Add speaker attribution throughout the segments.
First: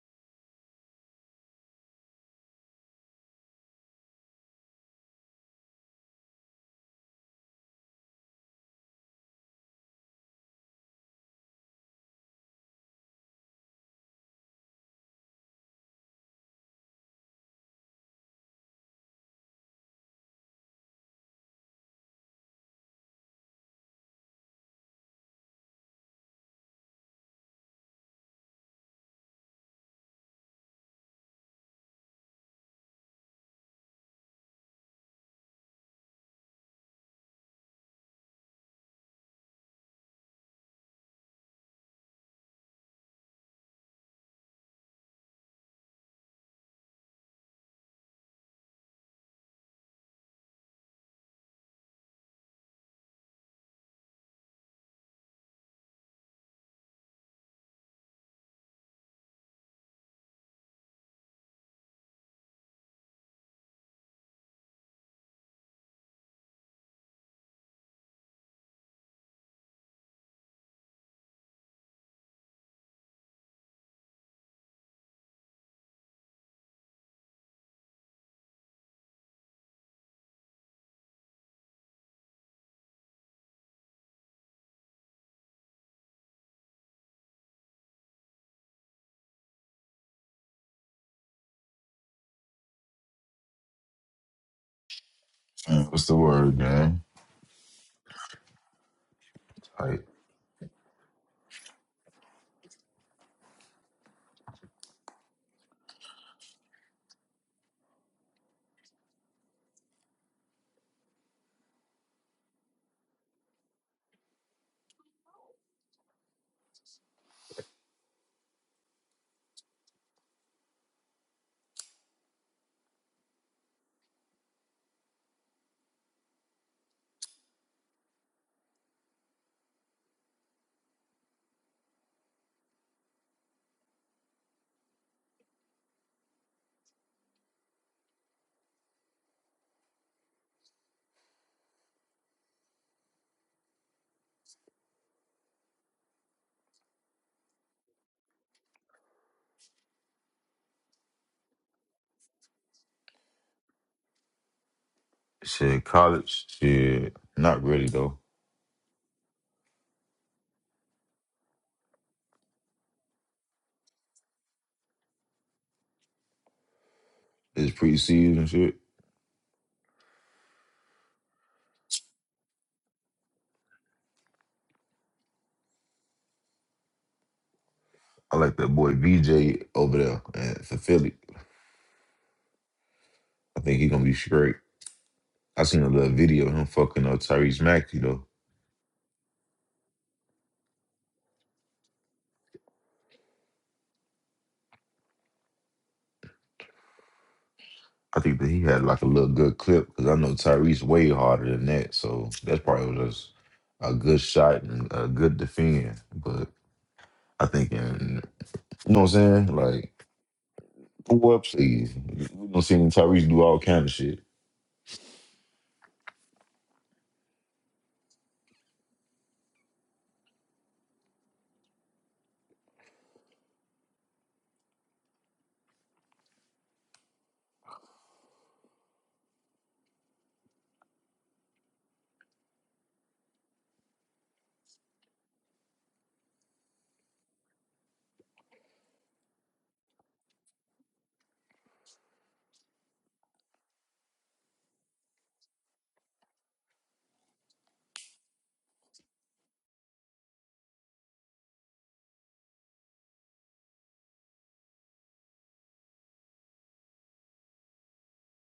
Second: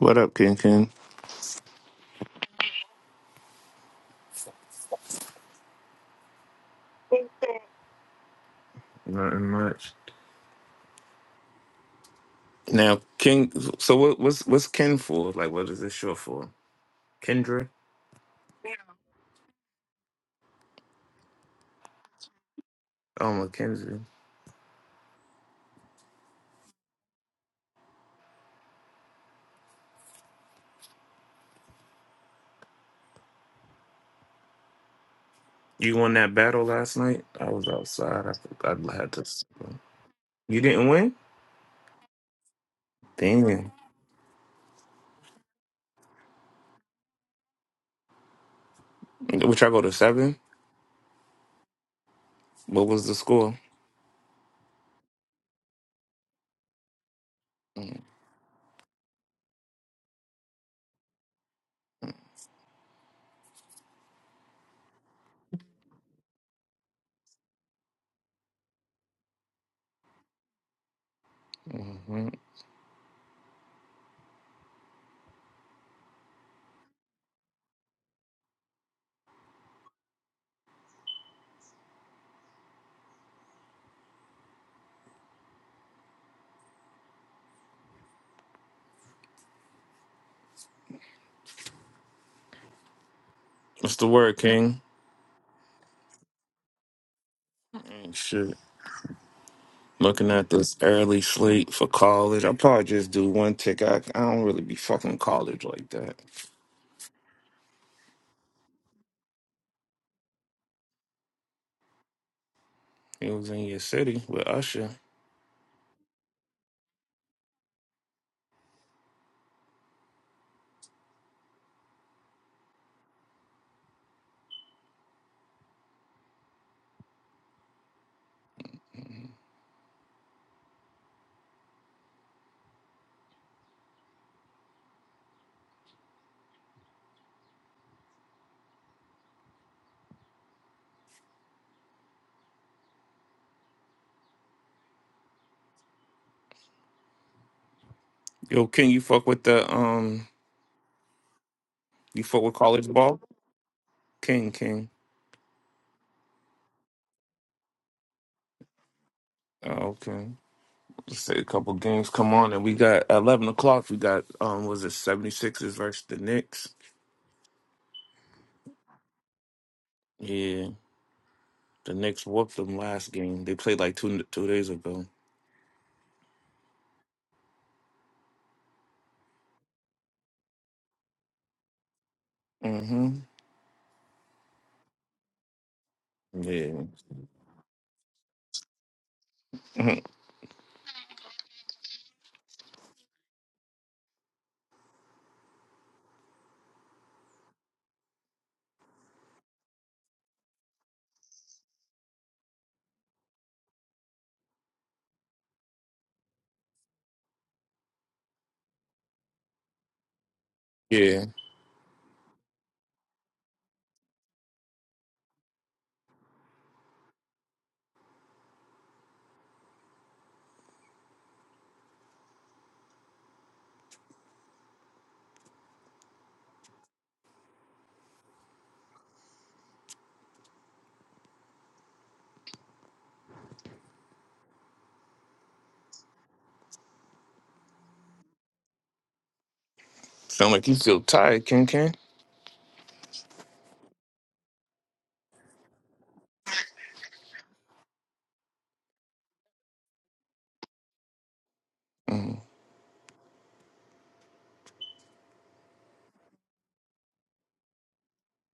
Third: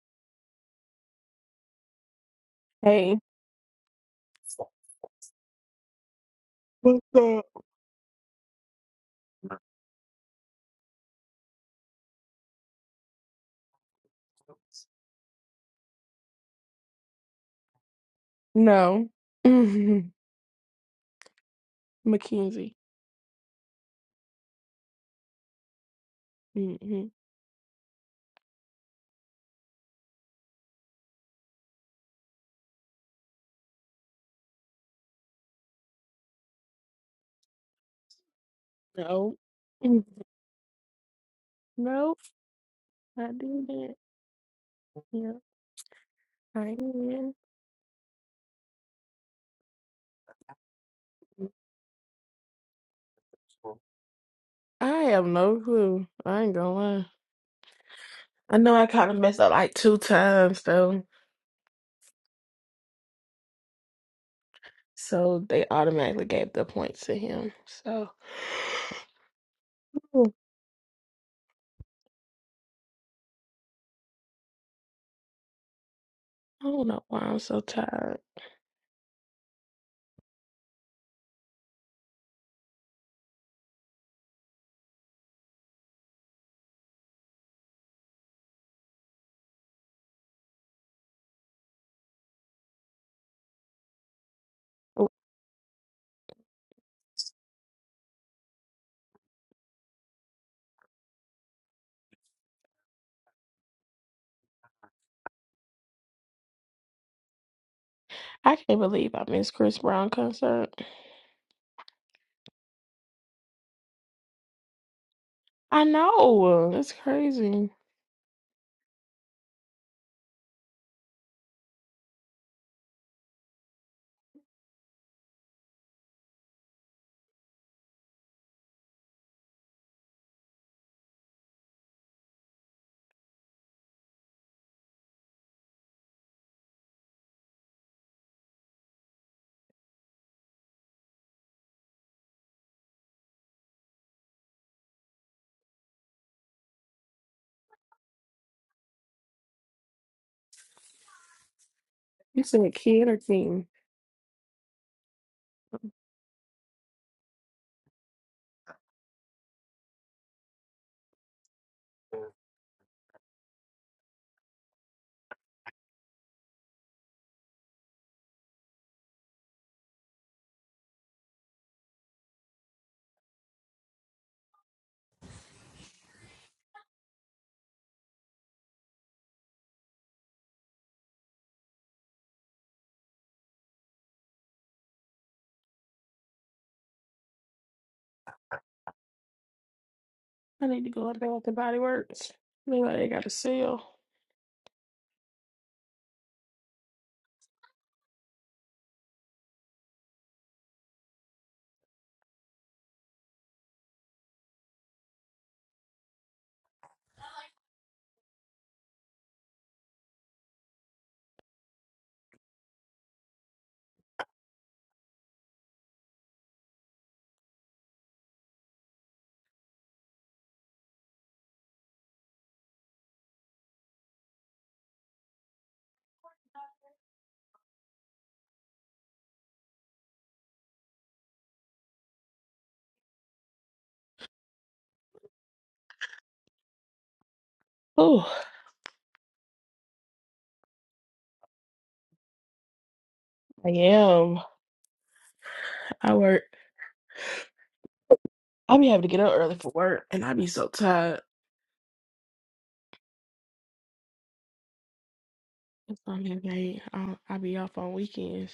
Speaker 1: What up, King King?
Speaker 2: Hey, What's up?
Speaker 1: Nothing much. Now, King. So what? What's what's Ken for? Like, what is this short for? Kendra?
Speaker 2: no. Mhm. Mackenzie.
Speaker 1: Oh, Mackenzie.
Speaker 2: hmm
Speaker 1: You won that battle last night. I was outside. I, I had to.
Speaker 2: No. Mhm.
Speaker 1: You didn't win.
Speaker 2: Nope. I
Speaker 1: Damn.
Speaker 2: didn't. Yeah, I didn't.
Speaker 1: Which I go to seven. What was the score?
Speaker 2: I have no clue. I ain't gonna lie. I know I kind of messed up like two times though. So they automatically gave the points to him. So I
Speaker 1: hmm
Speaker 2: don't know why I'm so tired.
Speaker 1: What's the word, King?
Speaker 2: Oh,
Speaker 3: Uh, What's the word, man?
Speaker 1: Mm, Shit.
Speaker 3: Like
Speaker 1: Looking at this early slate for college. I probably just do one tick. I, I don't really be fucking college like that.
Speaker 2: I can't believe I missed Chris Brown concert.
Speaker 1: It was in your city with Usher.
Speaker 2: I know. That's crazy.
Speaker 1: Yo, King, you fuck with the um, you fuck
Speaker 2: You
Speaker 1: with
Speaker 2: said
Speaker 1: college
Speaker 2: kid or
Speaker 1: ball,
Speaker 2: king?
Speaker 1: King, King.
Speaker 3: shit, college shit. Not really though.
Speaker 1: Oh, okay. Let's say a couple games come on, and we got at eleven o'clock. We got um, was it 76ers versus the Knicks?
Speaker 3: It's preseason shit.
Speaker 1: Yeah, the Knicks whooped them last game. They played like two two days ago.
Speaker 3: I like that boy VJ over there and for Philly.
Speaker 1: Mm-hmm.
Speaker 3: I think he gonna be straight. I seen a little video of him
Speaker 1: Yeah,
Speaker 3: fucking up Tyrese Maxey though.
Speaker 1: Mhm.
Speaker 2: I need to go up there with the body works. Maybe they got a sale?
Speaker 3: I think that he had like a little good clip because I know Tyrese way harder than that. So that's probably just a good shot and a good defend. But I think in you know what I'm saying? Like
Speaker 1: yeah.
Speaker 3: pull ups, please. we don't see Tyrese do all kind of shit.
Speaker 2: Oh,
Speaker 1: Sound like you feel tired, King, King.
Speaker 2: I am. I work. I be having to get up early for work, and I be so tired.
Speaker 1: Mm.
Speaker 2: That's why I'm late. I I be off on weekends.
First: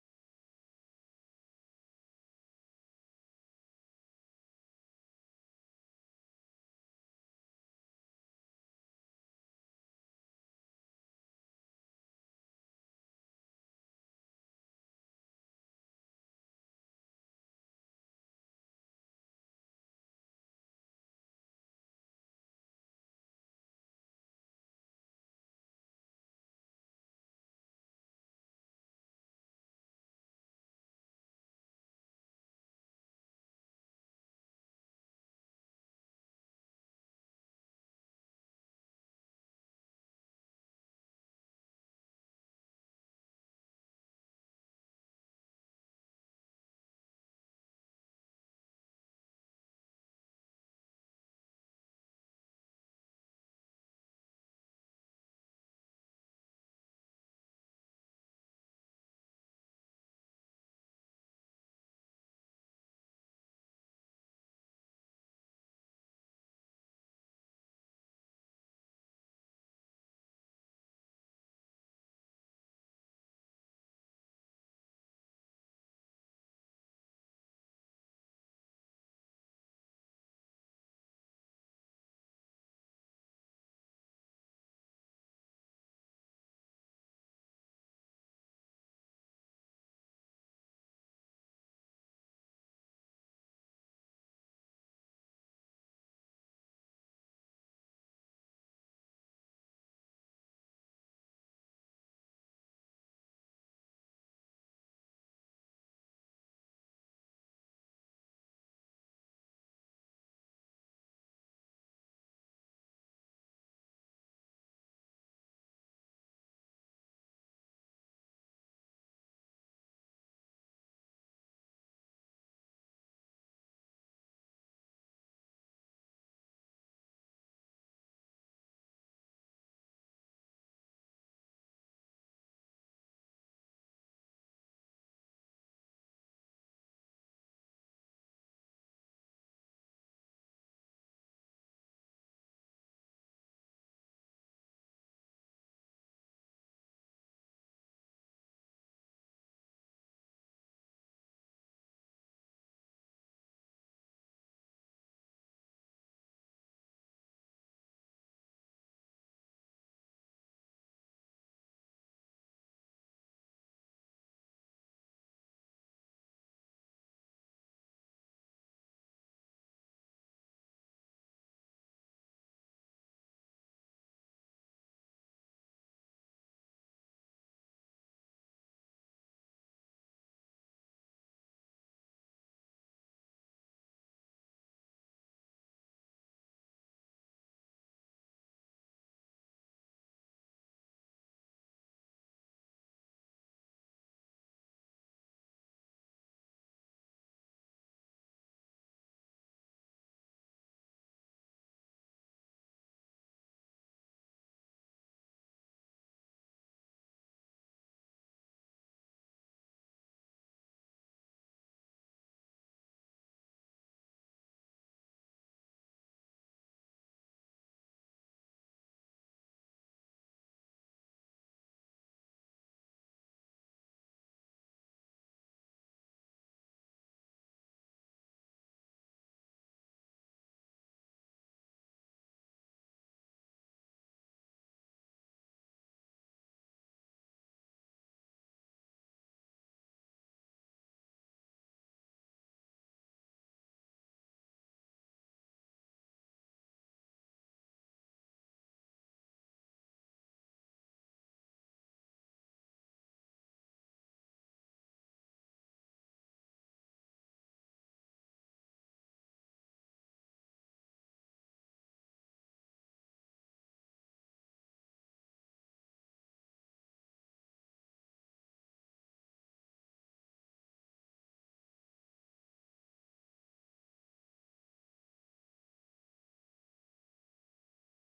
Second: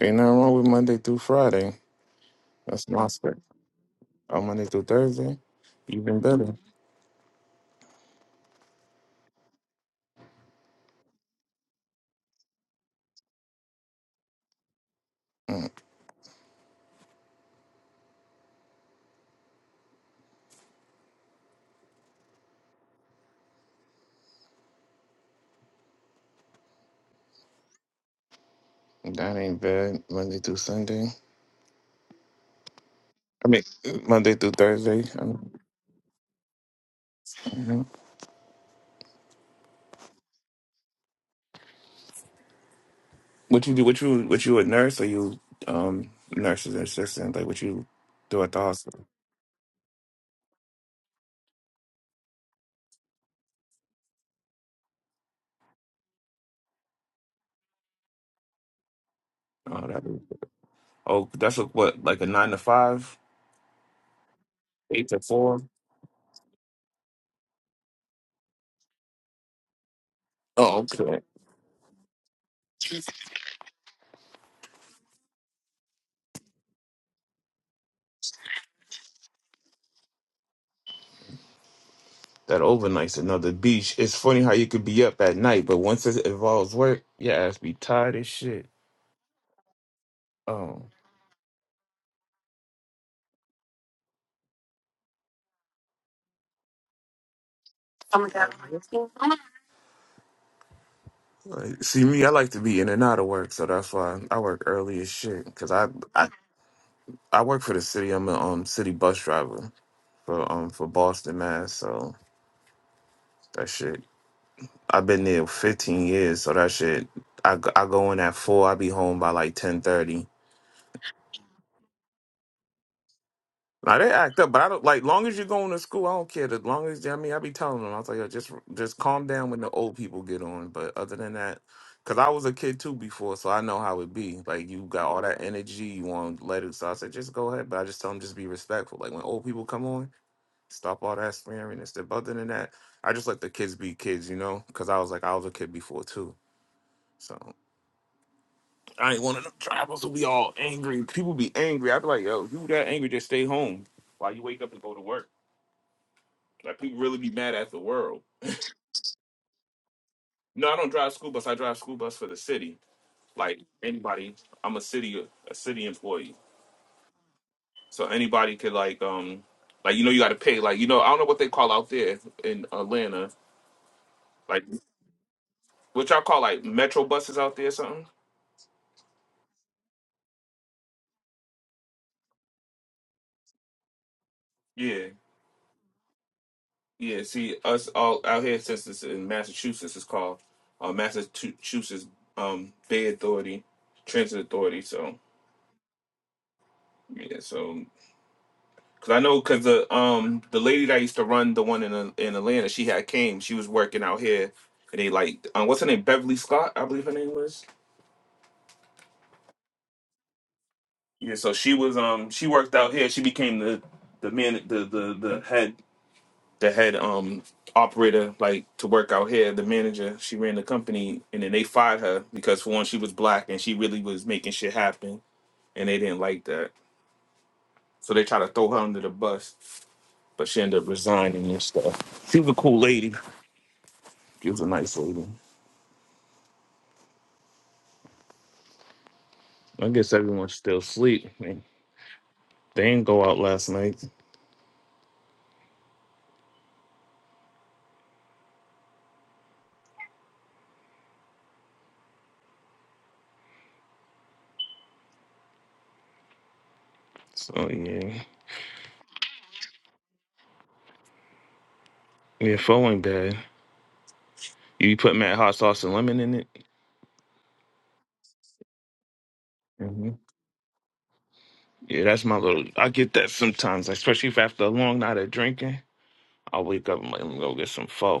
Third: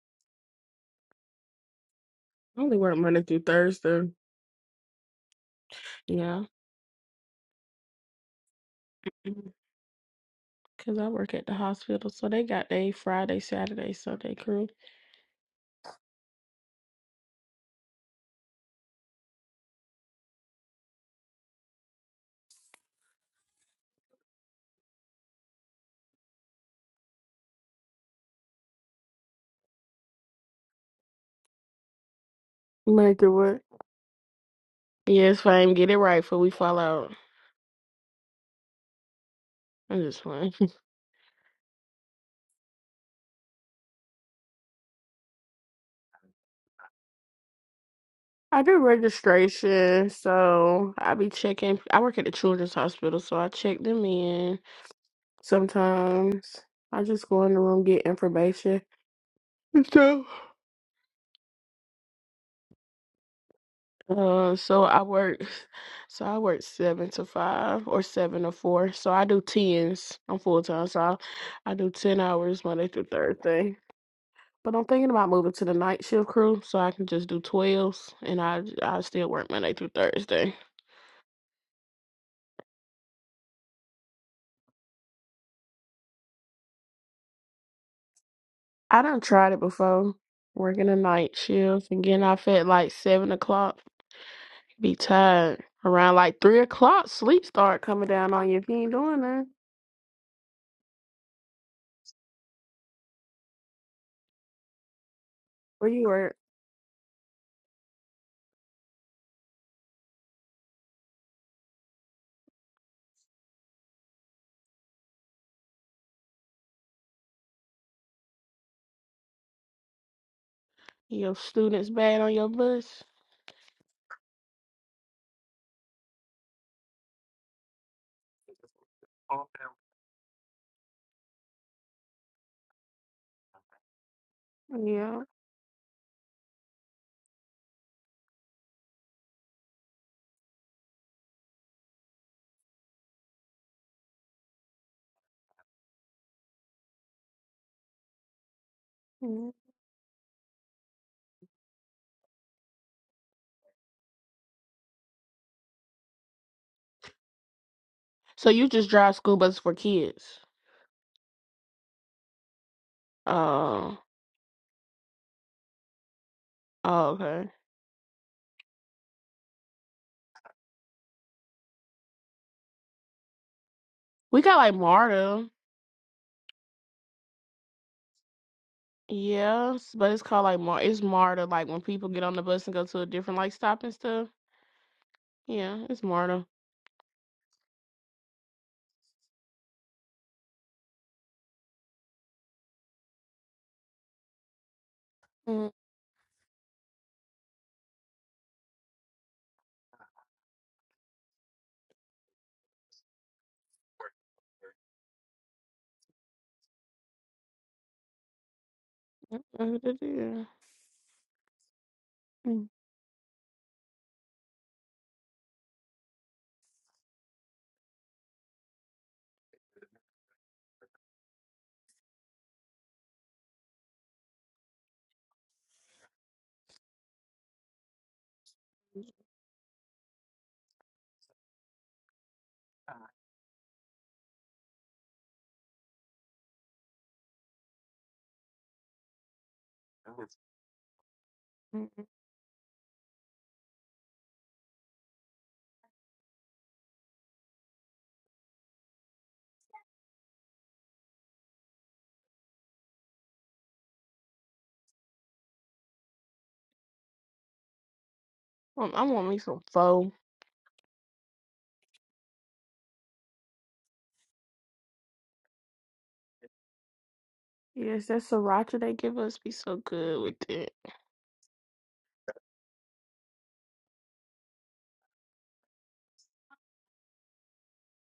Speaker 1: Ain't nothing wrong with Monday through Friday.
Speaker 2: I only
Speaker 1: That's
Speaker 2: work
Speaker 1: my
Speaker 2: Monday
Speaker 1: spec.
Speaker 2: through Thursday.
Speaker 1: Oh, Monday through Thursday, even
Speaker 2: Yeah,
Speaker 1: better.
Speaker 2: because I work at the hospital, so they got they Friday, Saturday, Sunday crew.
Speaker 1: Mm. That ain't bad. Monday through Sunday.
Speaker 2: Monday through
Speaker 1: I
Speaker 2: work.
Speaker 1: mean, Monday through Thursday.
Speaker 2: Yes, if
Speaker 1: Um,
Speaker 2: I get it right, before we fall out.
Speaker 1: mhm.
Speaker 2: I'm just fine.
Speaker 1: What you do? What you? What you a nurse or you um nurses and assistant? Like what you do at the
Speaker 2: I do
Speaker 1: hospital?
Speaker 2: registration, so I be checking. I work at the children's hospital, so I check them in. Sometimes I just go in the room get information. and
Speaker 1: Oh, that,
Speaker 2: stuff.
Speaker 1: oh that's a, what like a nine to five,
Speaker 2: Uh, so I
Speaker 1: eight to
Speaker 2: work,
Speaker 1: four.
Speaker 2: so I work seven to five or seven to four. So I do tens. I'm full
Speaker 1: Oh,
Speaker 2: time, so I,
Speaker 1: okay.
Speaker 2: I do ten hours Monday through Thursday. But I'm thinking about moving to the night shift crew, so I can just do twelves, and I I still work Monday through Thursday.
Speaker 1: That overnight's another beach. It's funny how you could be up at night, but once it involves work, your ass be tired as shit.
Speaker 2: I done tried it before,
Speaker 1: Oh.
Speaker 2: working a night shift and getting off at like seven o'clock. Be tired. Around like three o'clock, sleep start coming down on you if you ain't doing that.
Speaker 1: Like, see me, I like to be in and out of work, so that's why I work early as shit. Cause I
Speaker 2: Where you
Speaker 1: I,
Speaker 2: at?
Speaker 1: I work for the city. I'm a um city bus driver. for um for Boston, Mass. So that shit, I've been there 15 years. So that shit, I, g- I go in at four. I be home by like 10:30.
Speaker 2: Your students bad on your bus.
Speaker 1: Now they act up, but I don't like. Long as you're going to school, I don't care. As long as I mean, I be telling them, I was like, Yo, just just calm down when the old people get on. But other than that, because I was a kid too before, so I know how it be. Like you got
Speaker 2: Yeah.
Speaker 1: all that energy, you want to let it. So I said, just go ahead. But I just tell them, just be respectful. Like when old people come on. Stop all that swearing and stuff. Other than that, I just let the kids be kids, you know, because I was like, I was a kid before too. So I ain't one of
Speaker 2: Mhm.
Speaker 1: them drivers who be all angry. People be angry. I'd be like, yo, you that angry, just stay home while you wake up and go to work. Like people really be mad at the world.
Speaker 2: So you just drive school buses for kids?
Speaker 1: No, I don't drive school bus. I drive school bus for the city. Like
Speaker 2: Oh.
Speaker 1: anybody, I'm a city a city employee.
Speaker 2: Oh, okay.
Speaker 1: So anybody could like um like you know you got to pay like you know I don't know what they call out there in Atlanta
Speaker 2: We got
Speaker 1: like
Speaker 2: like MARTA.
Speaker 1: what y'all call like metro buses out there or something.
Speaker 2: Yes, but it's called like Mar. It's MARTA. Like when people get on the bus and go to a different like stop and stuff.
Speaker 1: Yeah,
Speaker 2: Yeah, it's MARTA.
Speaker 1: Yeah, see, us all out here, since it's in Massachusetts, it's called uh, Massachusetts um, Bay Authority Transit Authority. So
Speaker 2: Mm,
Speaker 1: yeah, so because I know because the um the lady that used to run the one in uh, in Atlanta, she had came, she was working out here, and they like um, what's her name, Beverly Scott, I believe her name was.
Speaker 2: yeah.
Speaker 1: Yeah, so she was um she
Speaker 2: Mm, mm.
Speaker 1: worked out here. She became the the man the the the head the head um operator like to work out here the manager she ran the company and then they fired her because for one she was black and she really was making shit happen and they didn't like that so they tried to throw her under the bus but she ended up resigning and stuff she was a cool lady she was a nice lady i guess everyone's still asleep Man,
Speaker 2: mm.
Speaker 1: they didn't go out last night so yeah
Speaker 2: Um, I want me some pho.
Speaker 1: yeah pho ain't bad you put mad hot sauce and lemon in it
Speaker 2: Yes, that sriracha they give us be so
Speaker 1: hmm
Speaker 2: good with it.
Speaker 1: yeah that's my little i get that sometimes especially if after a long night of drinking I'll wake up and let him go get some pho.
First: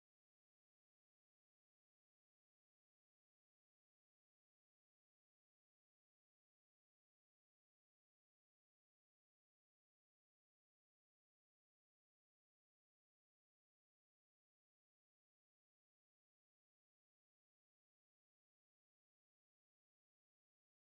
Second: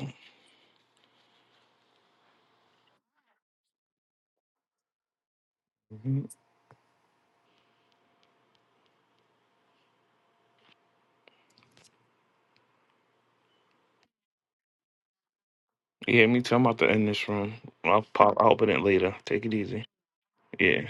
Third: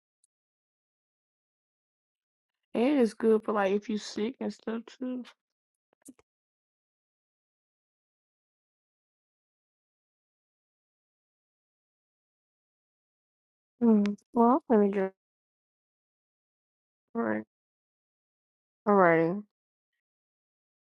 Speaker 2: It is good for like if you sick and stuff too.
Speaker 1: Mhm.
Speaker 2: Mm. Well, let me just.
Speaker 1: Yeah, me too. I'm about to end
Speaker 2: All
Speaker 1: this
Speaker 2: right.
Speaker 1: room. I'll pop. I'll open it
Speaker 2: All
Speaker 1: later.
Speaker 2: righty.
Speaker 1: Take it easy. Yeah.